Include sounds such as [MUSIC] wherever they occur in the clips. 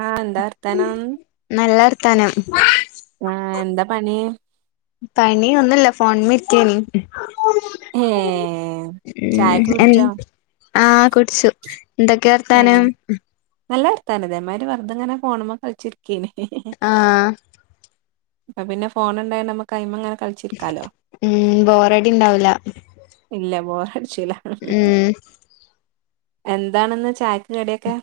ആഹ ന്താ വർത്താനം നല്ലർത്താനം ആഹ ആ എന്താ പണി പണിയ ഒന്നുല്ല ഫോൺമരിക്കനി ഏഹ് ചായൊക്കെ കുടിച്ചോ [UNINTELLIGIBLE] ആഹ് കുടിച്ചു ന്തൊക്കെ ഏഹ് വർത്താനം. നല്ല വർത്താനം ഇതേമായിരി വെറുതെങ്ങനെ ഫോണ് മ്മ കളിച്ചിരിക്കയ്ന് ആഹ് അ പ്പൊ പിന്നെഫോണ്ണ്ടായ നമുക്ക് ക ഐമ അങ്ങനെ കളിച്ച ഉം ബോറഡിണ്ടാവുല ഇല്ല ബോറ അടിച്ചുല ഹും എന്താണ്ന്ന് ചായക്ക് കടിയൊക്കെ?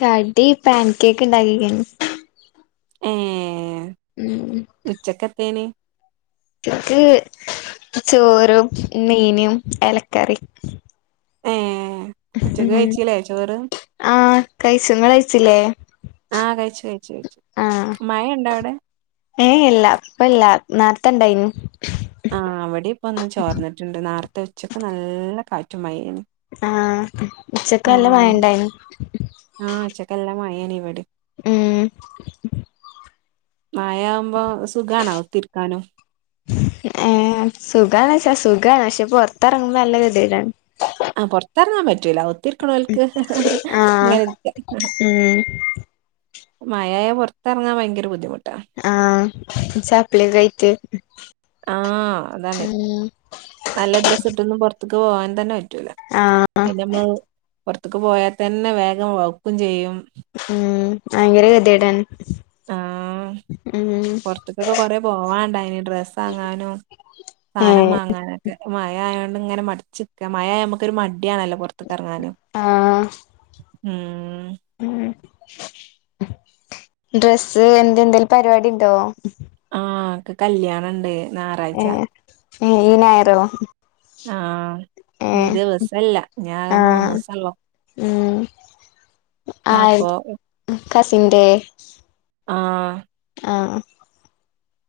കഡി പാൻ കേക്ക്ണ്ടാക്കികെന്നു ഹും ഉും ചെക്കത്തെന് ക്ക് ചോറും, മീനും, എലക്കറി, ഏഎ ഹു ഹേ ആഹ കഴിച്ചു കഴിച്ചില്ലേ? ആഹ കഴിച്ചു കഴിച്ചു കഴിച്ചു മഴ ണ്ടോ അവിടെ? ഏ ഇല്ല ഇപ്പല്ല നാർത്തെണ്ടായിന് ആ അവിടെ ഇപ്പ ഒന്ന് ചോർന്നിട്ടുണ്ട്. നാർത്തെ ഉച്ചക്ക് നല്ല കാറ്റു മഴാർന്നു ആഹാ ഉം ആഹ ഉച്ചക്കെല്ലാം മായന്ഇവിടിം ഉംഹും മയ ആവുമ്പോ സുഖണോ ആ ഒവ് ത്തിരിക്കാനും ഏ സുഖണച്ചാ സുഖണ്. പക്ഷെ പുറത്തിറങ്ങുമ്പോ നല്ല കതിടാണ്. ആ പുറത്തിറങ്ങാൻ പറ്റൂല ഒത്തിരിക്കണോൽക്ക് ഹേ ഹെ ആഹ് ഇങ്ങനെ ഇരിക്ക. ഉം മഴയ യാ പോറ്ത്ത്റങ്ങാൻ ഭയങ്കര ബുദ്ധിമുട്ടാ ആഹ ചാപ്പ്ലികേയ്റ്റ് ആഹ അതാണ്. നല്ല ഡ്രസ്സ് ഇട്ട്ന്നും പുൊറ്ത്ത്ക്ക് പോകൻ തന്നെ പറ്റൂല ആഹ പിന്ന നമ്മള് പുറത്തക്ക് പോയാൽ തന്നെ വേഗം വഴ്ക്കും ചെയ്യും. ഉം ഭയങ്കര ഗതിടാൻ ഉം ഇപ്പകൊറ പോവാനണ്ടായിന് ഡ്രസ്സ് വാങ്ങാനും സാധനം ഏഹ് മാങ്ങാനൊക്കെ മയ ആയോണ്ട് ഇങ്ങനെ മടച്ച്ക്ക മയാമുക്ക് ഒരു മടിയണല്ലോ പൊറത്തക്ക് എറങ്ങന് ആഹ് ഉം ഉം ഡ്രസ്സ് എന്ത എന്തെിലും പരിപാടി ഉണ്ടോ ആഹ് ക്ക് കല്യാണണ്ട് ഞായറാഴ്ച ഏഹ് ഈ നെരോ ആഹ് ഇനി ദിവസല്ല ഞ്ഞി ആകെ ആഹ് മൂന്നുസൊള്ളു ഉം അപ്പൊ ഉം കസിന്റെ ആഹ് ആഹ്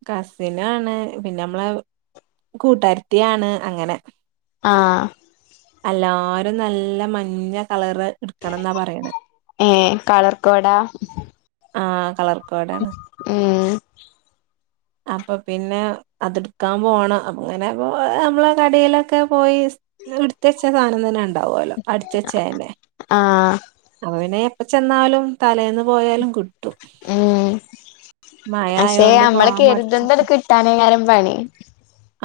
കസിനാണ് പിന്നെ നമ്മളെ കൂട്ടരത്തിയാണ് അങ്ങനെ ആഹ് എല്ലാരും നല്ല മഞ്ഞ കളറ് എടുക്കണംന്നാ പറയണെ ഏഹ് കളർക്കോടാ ആഹ് കളർ കോഡാണ് ഏഹ് അപ്പൊ പിന്നെ അത് എടുക്കാൻ പോണം അ അങ്ങനെപ്പോ നമ്മള കടയിലൊക്കെ പോയി ഇട്ത്തെച്ചെ സാധനം തന്നെ ഉണ്ടാവൊ ലൊ അട്ച്ച് ച്ചതെന്നെ ആഹ് അപ്പൊ പിന്നെ എപ്പൊ ചെന്നാലും തലേന്ന് പോയാലും കിട്ടും ഉം മയാ ആയൊണ്ടും കെരുന്തുന്ന കിട്ടാനേകാരം പണി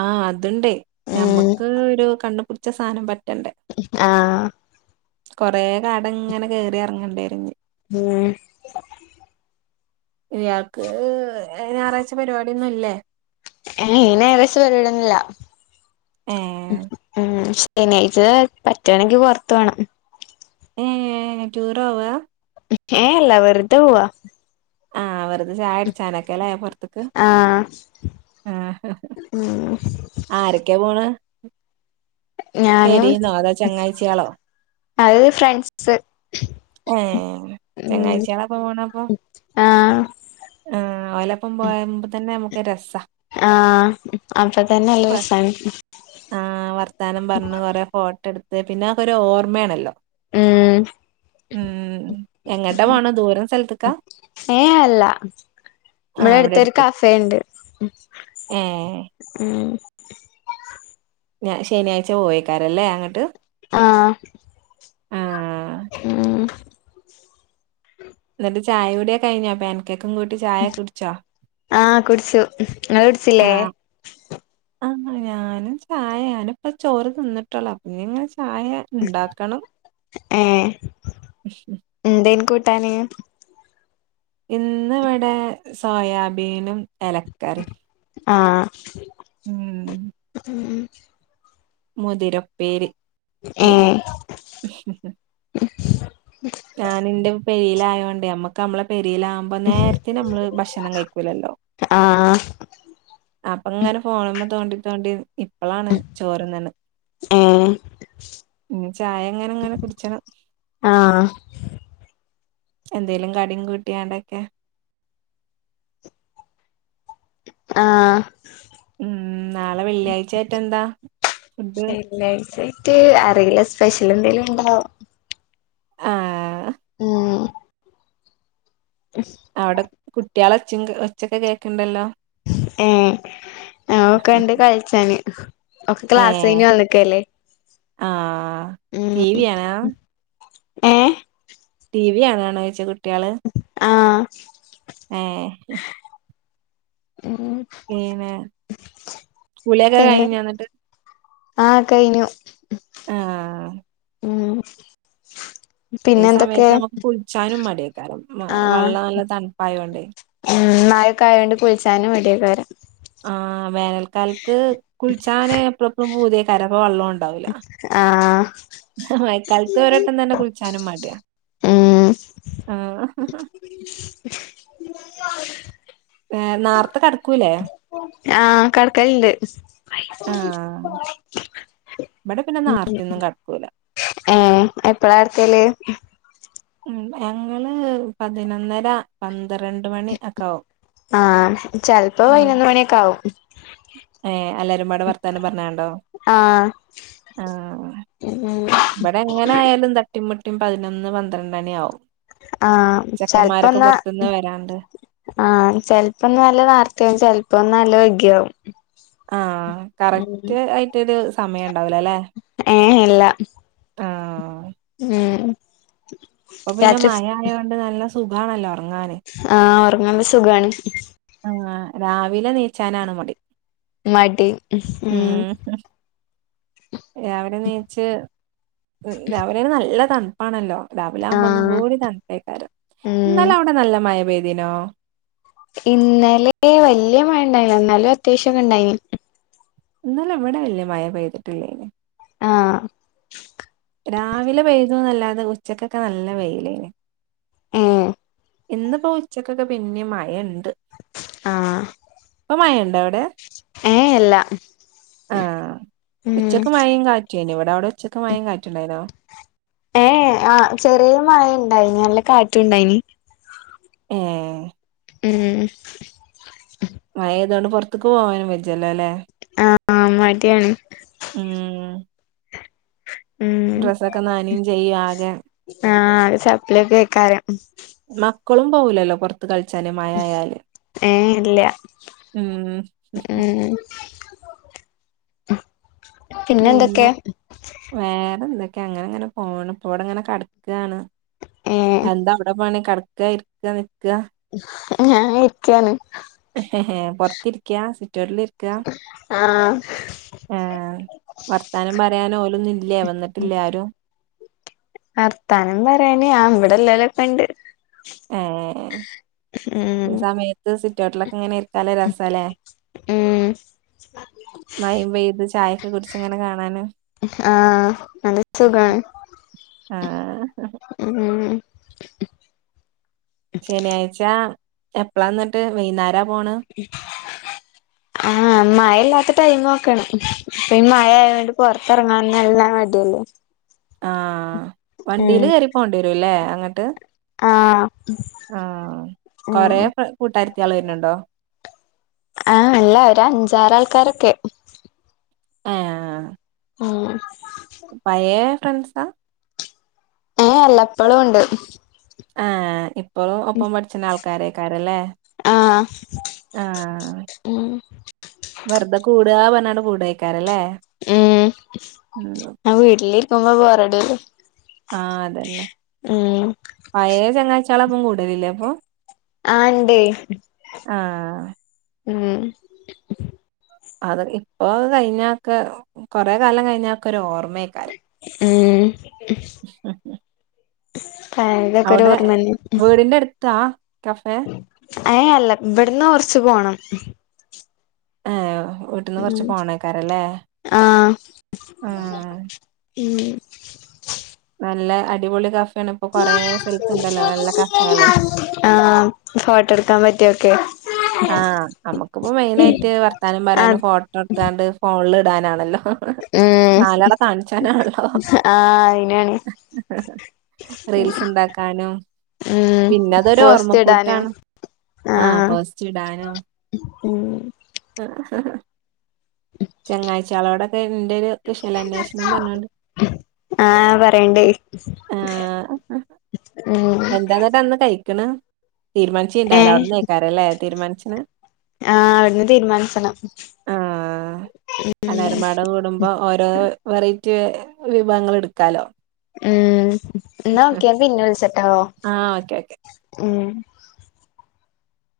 ആഹ് അത്ണ്ടേ ഉം ഞമ്മക്ക് ഒരു കണ്ണ്പുടിച്ച സാധനം പറ്റണ്ടേ ആഹ് കൊറെേ കാട ഇങ്ങനെ കയറി ഇറങ്ങണ്ടിവരും പിന്നെ ഇയാൾക്ക് ഈ ഞായറാഴ്ച പരിപാടിയൊന്നുംല്ലേ ഈ ഞാറാഴച്ചപരിടുന്നില്ല ഏ ഉം ന്നെയാഴച്ച പറ്റണെങ്കിൽ പൊറത്ത് പോണം ഏഹ് ഏഹ് ടൂറോവാ ഏ അല്ല വെറുതെ പോവ ആഹ് വെർതെ ചായ കുടിച്ചാനൊക്കെല്ലേ പുറത്ത്ന്ന് ആഹ് ഉം ആരൊക്കെ പോണത് ഞാനും പെരിന്നോ അതോ ചങ്ങാഴ് ച്ചിയാളോ അത് ഫ്രൻസ് ഏ ഉം ചങ്ങാഴ്ചിയാളൊപ്പം ആഹ് ആഹ് ഓലപ്പം പോയ്മ്പതന്നെ നമുക്കൊരു രസ ആഹ് അപ്പൊ തന്നെ നല്ലരസാണ് കൊറെേ ഫോട്ടോ എടുത്ത് പിന്നെ അക്കൊ ഒരു ഓർമ്മെണല്ലോ ഉം ഉം എങ്ങട്ടാ പോണേ ദൂരസ്ഥലത്തക്കാ ഏഹ് അല്ല ആ ഇവിടെ അടുത്തൊരു അടുത്ത് കഫേണ്ട് ഏ ഉം ഞ ശനിയാഴ്ച പോവേക്കാരല്ലേ അങ്ങട്ട് ആഹ് ആഹ് ഉം എന്നിട്ട് ചായ കുടികഴിഞ്ഞൊ പേൻ കേക്കും കൂട്ടി ചാ ആഹ് കുടിച്ചു ഇങ്ങളു കുടിച്ചില്ലേ [UNINTELLIGIBLE] ആ ന്ന ഞാനും ചായയാന്. ഞാന്പ്പ ചോറ് തിന്നട്ടോള്ളു അപ്പ ഞിങ്ങനെ ചായ ഇണ്ടാക്കണം ഏ ൻന്തേന് കൂട്ടാന്. ഇന്ന് ഇവിടെ സോയാബീനും എലക്കറിം ആഹാ ഉും [UNINTELLIGIBLE] മുതിരപ്പേര് പിന്നെ ഏഹ് ഹും ഹും ഞാനിന്റെ പെരിയിലായയോണ്ടേ നമ്മക്ക് നമ്മളെ പെരിയിലാവുംബ പ്പൊ നേരത്തിന് മ്മള് ഭക്ഷണം കഴിക്കുല്ലല്ലോ? ആഹ് അപ്പൊങ്ങനെ ഫോൺമ്മേ തോണ്ടി തോണ്ടി ഇപ്പളാണ് ചോറ് തിന്ന്ണ് ഏഹ് ഞിചായ ഇങ്ങനെ ഇങ്ങനെ കുടിച്ചണം. ആഹാ എന്തേലും കടിം കൂട്ടിയാണ്ടൊക്കെ ആഹഹാ ഉും നാളെ വെള്ളിയാചയാട്ടെന്താ? ഷെ വെള്ളിയാചയായിട്ട് അറിയില്ല. സ്പെഷ്യൽന്തേലും ഉണ്ടാവും. ആഹാ ഹ് മ്ം [UNINTELLIGIBLE] അവിടെ കുട്ടിയാളെ ഒച്ച ഒച്ചൊക്കെ കേൾക്ക്ണ്ടല്ലോ? ഏ ആഒക്കണ്ട് കൾളിച്ചാന് ഒക്കെ ക്ലാസ് ഏഹ് കഴിഞ്ഞ് വന്നക്കല്ലേ ആഹ് ഉും ടി വി ആണോ മം ഹേ ടി. വി കാണുണോയ്യിച്ച കുട്ടിയാള് ആഹാ ഏ ല്ല [UNINTELLIGIBLE] പിന്നെ കുളിയൊക്കെ കഴിഞ്ഞുന്നിട്ട്. ആഹാ കഴിഞ്ഞു. ആഹ് ഹും ഈ സമയത്ത് നമുക്ക് കുൾച്ചാനും മടിയ്കാരം ആഹ് വള്ളം നല്ല തണുപ്പായോ ണ്ടേ ഉം മയൊക്കെയൊണ്ട് കുൾച്ചാനും മടിയാകാരം ആ വേനൽക്കാലത്ത് കുൾച്ചാന് എപ്പളും പ്പളും പുതിയകാരം പോ വള്ളും ണ്ട് ആഹ് ണ്ടാവുല്ലഹും മഴക്കാലത്ത് ഒരട്ടം തന്നെ കുളിച്ചാനും മടിയാണ്. ഉം ആഹ ഹും ഹു [INAUDIBLE] ഏ നാർത്ത കടക്കൂലേ? ആഹ കടക്കലിണ്ട്. ബടെ പിന്നെ നാര്ത്തെയൊന്നും കടക്കൂല. ഏാ എപ്പഴാട്ക്കല് ഹും ഞങ്ങള് പതിനൊന്നര, പന്ത്രണ്ട് മണി, ഒക്കെ ആവും ആഹ ചിൽപ്പോ പൈനൊന്ന് മണിയൊക്കെ ആവും. ഏ എല്ലാരുംപാടെ വർത്താനം പറഞ്ഞാ ണ്ടോ? ഉംഹും ബടെ എങ്ങനെ ആയാലും തട്ടിം മുട്ടിയും പതിനൊന്ന്, പന്ത്രണ്ട്ണിയ ആവും. ആഹ് ചെക്കന്മാരൊക്കെ പോറ്ത്ത്ന്ന് വരാണ്ട്. ആഹ ചിൽപ്പോന്ന് നല്ലനാർത്തയാവും ചിൽപ്പോന്ന് നല്ല വെഗിയാവും. ആഹ കറക്റ്റ് ആയിറ്റോരു സമയം ണ്ടാവുലല്ലെ? ഏ ഇല്ല. ആഹ് ഹു ഉും അപ്പൊ പിന്നെ മഴ ആയ കൊണ്ട് നല്ല സുകാണല്ലോ ഉറങ്ങാന് ആഹ് ഉറങ്ങല് സുഖാണ് ആ രാവിലെ നീച്ചാനാണ് മടി മടി ഉം ഉം രാവിലെ നീച്ച് രാവിലെെന് നല്ല തണപ്പാണല്ലോ രാവിലാവകുമ്പോ ഒന്നും ആഹ് കൂടി തണപൈകാരം ഇന്നല ഉം അവിടെ നല്ല മഴ പെയ്തിനോ ഇന്നലെ വലിയ മഴ ഇണ്ടായില്ല എന്നാലും അത്യാവശ്യംക്കെ ഉണ്ടായിന് ഇന്നലെ ഇവിടെവെല്ല്യ മഴ പെയ്തിട്ടില്ലേന് ആഹ് രാവിലെ പെയതുന്നല്ലാതെ ഉച്ചക്കൊക്കെ നല്ല വെയിലേനി ഏഹ് ഇന്ന് ഇപ്പോ ഉച്ചക്കൊക്കെ പിന്നിം മയ ഇണ്ട് ആഹ് ഇപ്പൊ മഴുണ്ടോ അവിടെ ഏഹ് ഇല്ല ആഹ് ഉം ഉച്ചക്ക് മഴയും കാ [UNINTELLIGIBLE] ഇവിടെ അവിടെ ഒച്ചക് മഴിയിം കാട്ടുണ്ടായിനോ ആ ചെറിയ മഴ ഇണ്ടായിനി നല്ല കാറ്റും ഉണ്ടായിനി ഏഹ് ഉം മഴപെയ്തോണ്ട് പുറത്ക്ക് പോകാനും വെജല്ലോല്ലേ ആഹ് മടിയാണ് മ്മ് ഉം ഡ്രസ്സൊക്കെ നനയും ചെയ്യും ആകെ അഹ് ആകെ ചപ്ലിയോകെആയിക്കാരം കൊളും പോവുലല്ലോ പുറത്ത് കളിച്ചാന് മഴായായാല് ഏഹ് ഇല്ല മ്മ് [UNINTELLIGIBLE] പിന്നെ വേറെ എന്തൊക്കെ അങ്ങനെങ്ങനെ പോണ് ഇപ്പോവിടങ്ങനെ കടകാണ് ഏ എന്താ അവിടെ പണി കടക്ക ഇരിക്ക നിൽക്ക ഞാൻ ഇരിക്കാണ് ഏഹ് എഹെ പൊറത്തിരിക്കാ സിറ്റോട്ടിലിരിക്ക ആഹ് എഹ് വർത്താനം പറയാൻ ഓലൊന്നും ഇല്ലേ വന്നിട്ടില്ലേ ആരും ആർത്താനം പറയാന് ഇവിടെ ഇലോളൊക്കെ ഇണ്ട് ഏഹ് ഉം ഈ സമയത്ത് സിറ്റോട്ടിലൊക്കെ ഇങ്ങനെ ഇരിക്കാന് നല്ലരസാല്ലേ ഉം [INAUDIBLE] മയം പെയ്ത് ചായൊക്കെ കുടിച്ച് ഇങ്ങനെ കാണൻ ആഹ് ആഹ് നല്ല സുഖമാണ് ആഹ് ഉം ശനിയാഴ്ച എപ്പളാ ഇന്നിട്ട് വൈന്നാര പോണ് [UNINTELLIGIBLE] [INAUDIBLE] ആഹ് മഴയില്ലാത്ത ടൈം നോക്കണം ഇപ്പൊ ഈ മഴയായതുകൊണ്ട് പുൊറത്തിറങ്ങാന്ന് നല്ലമടിയല്ലേ ആഹ് വണ്ടിയില് കേയറി പോണ്ടി വരുല്ലേ അങ്ങട്ട് ആഹ് ആഹ് ഉം കൊറെ [UNINTELLIGIBLE] കൂട്ടാരത്തി ആൾ വരുന്നുണ്ടോ ആഹ് ഇല്ല ഒരു അഞ്ചാറാൾക്കാരൊക്കെ ഏഹ് ഉം പയെ ഫ്രണ്ട്സാ ഏ അല്ല എപ്പോഴും ഇണ്ട് ആഹ് ഇപ്പഴും ഒപ്പം പഠിച്ണ ആൾക്കാരേക്കാാരല്ലേ ആഹ് ആഹ് ഉം വെറുതെ കൂടാ പറ്ണാണ്ട് കൂടയ്ക്കാരല്ലേ ഉം ആ വീട്ടിലിരിക്കുമ്പോ മ്പോറടില്ലെ ആഹ് അതന്നെ പയേ ചങ്ങായിച്ചാളെ ഒപ്പം കൂടലില്ലേ അപ്പൊ ആഹ് ണ്ടെയ് ആഹ് ഉം അത് ഇപ്പോ കഴിഞ്ഞാഒക്കെ കൊറെ കാലം കഴിഞ്ഞാഒക്കെ ഒരു ഓർമ്മയരിക്കും ഉം ഉം സ് പയേതൊക്കെ ഒരു ഓർമ്മന്നെ ഉം താ കഫേ ഏ അല്ല ഇമ്പടന്ന് കുറച്ച് പോണം ഏഹ് വീട്ടിന്ന് കൊറച്ച് ഉം പോണേക്കാരല്ലേ ആഹ് ആഹ് ഉം നല്ല അടിപൊളി കഫെണ് ആഹ് ഫോട്ടോ എടുക്കാൻ പറ്റിയൊക്കെ ആഹ് നമുക്കിപ്പോ മെയിനായിട്ട് വർത്താനം ആഹ് പറയാനും ഫോട്ടോ ഇട്ത്താണ്ട് ഫോണിൽ ഇടാനാണല്ലോ ഉം നാലാളെ കാണിച്ചാനാണല്ലോ ആഹ് അയിനാണ് റീൽസ് ണ്ടാക്കാനും ഉം പിന്നെ അതൊരു പോസ്റ്റ് ഇടാനും ഓർമ്മക്കൂട്ടാണ് ആഹ് പൊസ്റ്റ് ഇടാനും ഉം ആഹ് ആഹ് ചെങ്ങായ്ച്ചിയാളോടൊക്കെ ഇന്റെ ഒരു കുശലാന്വേഷണം പറഞ്ഞോണ്ട് ആഹ് പറയേണ്ട് ആഹ് എന്താന്നട്ട് അന്ന് കഴിക്കണ് ഏ തീരുമാനിച്ചീണ്ടാവില്ല അവ്ടന്നെയ് ക്കാരല്ലെ തീരുമാനിച്ചിന് ആഹ് അവിടുന്ന് തീരുമാനിച്ചണം അലരമമ്പാടെ കൂടുമ്പോ ഓരോ വെറൈറ്റി വിഭവങ്ങൾ ഇടുക്കാലോ ഉം എന്ന ഓക്കെ പിന്നെ വിളിച്ചട്ടാ ആഹ് ഓക്കെ ഓക്കെ ഉം